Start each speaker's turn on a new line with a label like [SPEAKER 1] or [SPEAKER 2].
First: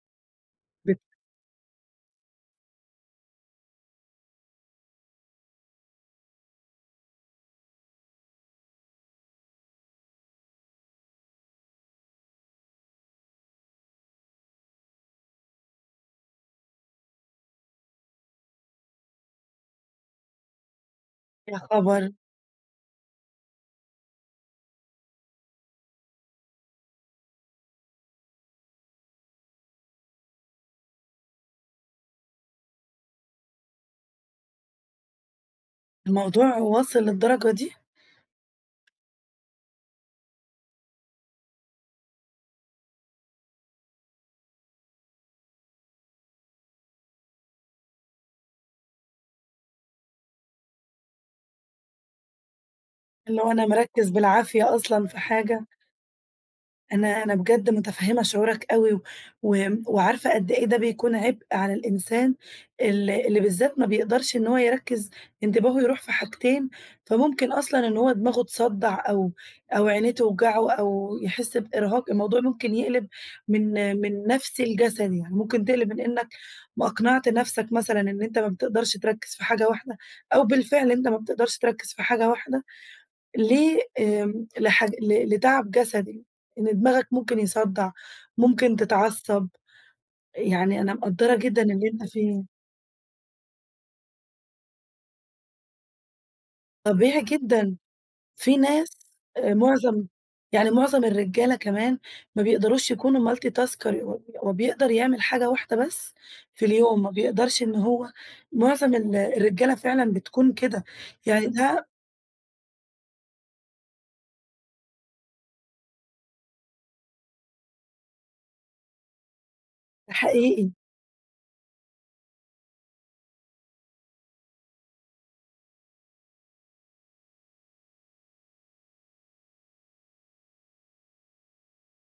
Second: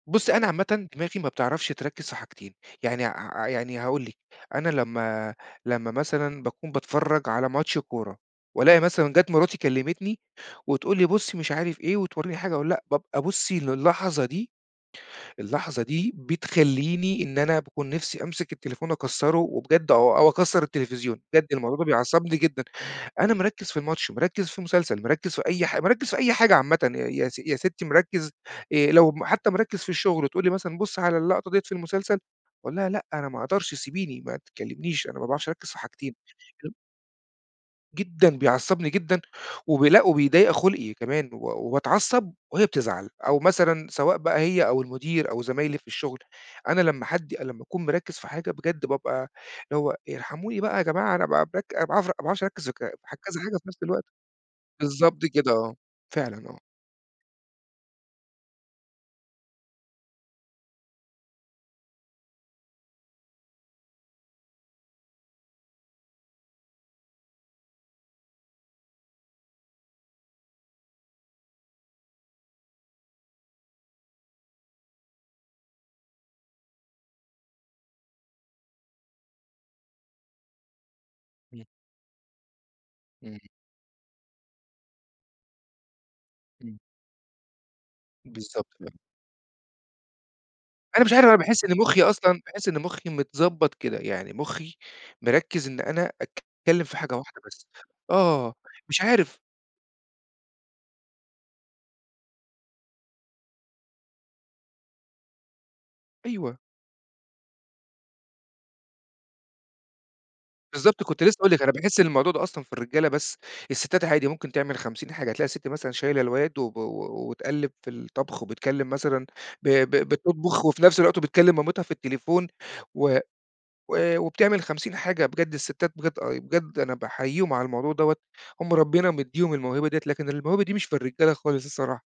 [SPEAKER 1] بُصّي، أنا عامةً
[SPEAKER 2] [unintelligible]
[SPEAKER 1] دماغي ما بتعرفش تركّز في حاجتين. يعني ع يعني هاقول لِك. أنا لمّا لمّا مثلًا باكون باتفرّج على ماتش كورة وألاقي مثلًا جات مراتي كلّمتني وتقول لي: "بُص،" مش عارف إيه وتورّيني حاجة، أقول لأ، بابقي بُصّي للحظة دي اللحظة دي بتخلّيني إن أنا باكون نفسي أمسِك التليفون أكسّره وبجد أو أو أكسّر التلفزيون. بجد
[SPEAKER 2] يا
[SPEAKER 1] الموضوع ده
[SPEAKER 2] خبر!
[SPEAKER 1] بيعصّبني جدًا. أنا مركّز في الماتش، مركّز في المسلسل، مركّز في أي حاج مركّز في أي حاجة عامةً يا س يا ستّي مركّز آآ لو م حتّى مركّز في الشُغل وتقول لي مثلًا: "بُص على اللقطة ديّة في المسلسل." أقول لها: "لأ أنا ما أقدرش، سيبيني ما تكلّمنيش، أنا ما باعرفش أركّز في حاجتين
[SPEAKER 2] الموضوع
[SPEAKER 1] [unintelligible]
[SPEAKER 2] واصل للدرجة دي؟
[SPEAKER 1] جدًا، بيعصّبني جدًا. وبي لأ وبيضيّق خُلقي كمان و وباتعصّب وهي بتزعل أو مثلًا سواء بقى هي أو المُدير أو زمايلي في الشغل، أنا لمّا حد لمّا أكون مركّز في حاجة، بجد بابقى اللي هو ارحموني بقى يا جماعة أنا ب بك ما باعرف ما باعرفش أركّز وك في كذا
[SPEAKER 2] إنه
[SPEAKER 1] حاجة
[SPEAKER 2] أنا
[SPEAKER 1] في نفس الوقت.
[SPEAKER 2] مركّز بالعافية أصلًا في
[SPEAKER 1] بالضبط كده
[SPEAKER 2] حاجة.
[SPEAKER 1] آه. فعلًا آه.
[SPEAKER 2] أنا أنا بجد مُتفهِّمة شعورك أوي وم وعارفة قد إيه ده بيكون عِبء على الإنسان ال اللي بالذات ما بيقدرش إن هو يركّز، انتباهه يروح في حاجتين، فممكن أصلًا إن هو دماغه تصدّع أو أو عينيه توجعه أو يحِس بإرهاق، الموضوع ممكن يقلِب من من نفسي لجسدي. يعني ممكن تقلِب من إنّك ما أقنعت نفسك مثلًا إن أنت ما بتقدرش تركّز في حاجة واحدة، أو بالفعل أنت ما بتقدرش
[SPEAKER 1] إمم.
[SPEAKER 2] تركّز في حاجة واحدة.
[SPEAKER 1] إمم.
[SPEAKER 2] ليه؟ آمم لحاج ل ل لتَعَب جسدي. إن
[SPEAKER 1] إمم.
[SPEAKER 2] دماغك ممكن يصدّع،
[SPEAKER 1] بالضبط
[SPEAKER 2] ممكن
[SPEAKER 1] [unintelligible]
[SPEAKER 2] تتعصّب، يعني أنا
[SPEAKER 1] أنا مش عارف
[SPEAKER 2] مقدّرة
[SPEAKER 1] أنا
[SPEAKER 2] جدًا
[SPEAKER 1] باحِس إن
[SPEAKER 2] اللي
[SPEAKER 1] مُخّي
[SPEAKER 2] أنت
[SPEAKER 1] أصلًا
[SPEAKER 2] فيه.
[SPEAKER 1] باحِس إن مُخّي متضبّط كده. يعني مُخّي مركّز إن أنا أتكلّم في حاجة
[SPEAKER 2] طبيعي
[SPEAKER 1] واحدة بس،
[SPEAKER 2] جدًا.
[SPEAKER 1] آه.
[SPEAKER 2] في
[SPEAKER 1] مش
[SPEAKER 2] ناس
[SPEAKER 1] عارف
[SPEAKER 2] آآ معظم يعني معظم الرجالة كمان ما بيقدروش يكونوا Multi Tasker، ه هو بيقدر يعمل حاجة واحدة بس
[SPEAKER 1] أيوه.
[SPEAKER 2] في اليوم، ما بيقدرش إن هو معظم ال الرجالة فعلًا بتكون كده،
[SPEAKER 1] بالضبط، كنت لسّه
[SPEAKER 2] يعني
[SPEAKER 1] هاقول لِك. أنا
[SPEAKER 2] ده
[SPEAKER 1] باحِس إن الموضوع ده أصلًا في الرجالة بس، السِتّات عادي ممكن تعمل 50 حاجة. تلاقي السِت مثلًا شايله الواد و و و وتقلِّب في الطَبْخ وبتكلّم مثلًا ب ب بتطبُخ
[SPEAKER 2] حقيقي.
[SPEAKER 1] وفي نفس الوقت وبتكلّم مامتها في التليفون و و وبتعمل 50 حاجة، بجد السِتات بجد آه، بجد أنا باحييهم على الموضوع دوّة، هم ربِّنا مدّيهُم الموهبة ديّة، لكن الموهبة دي مش في الرجالة خالص الصراحة.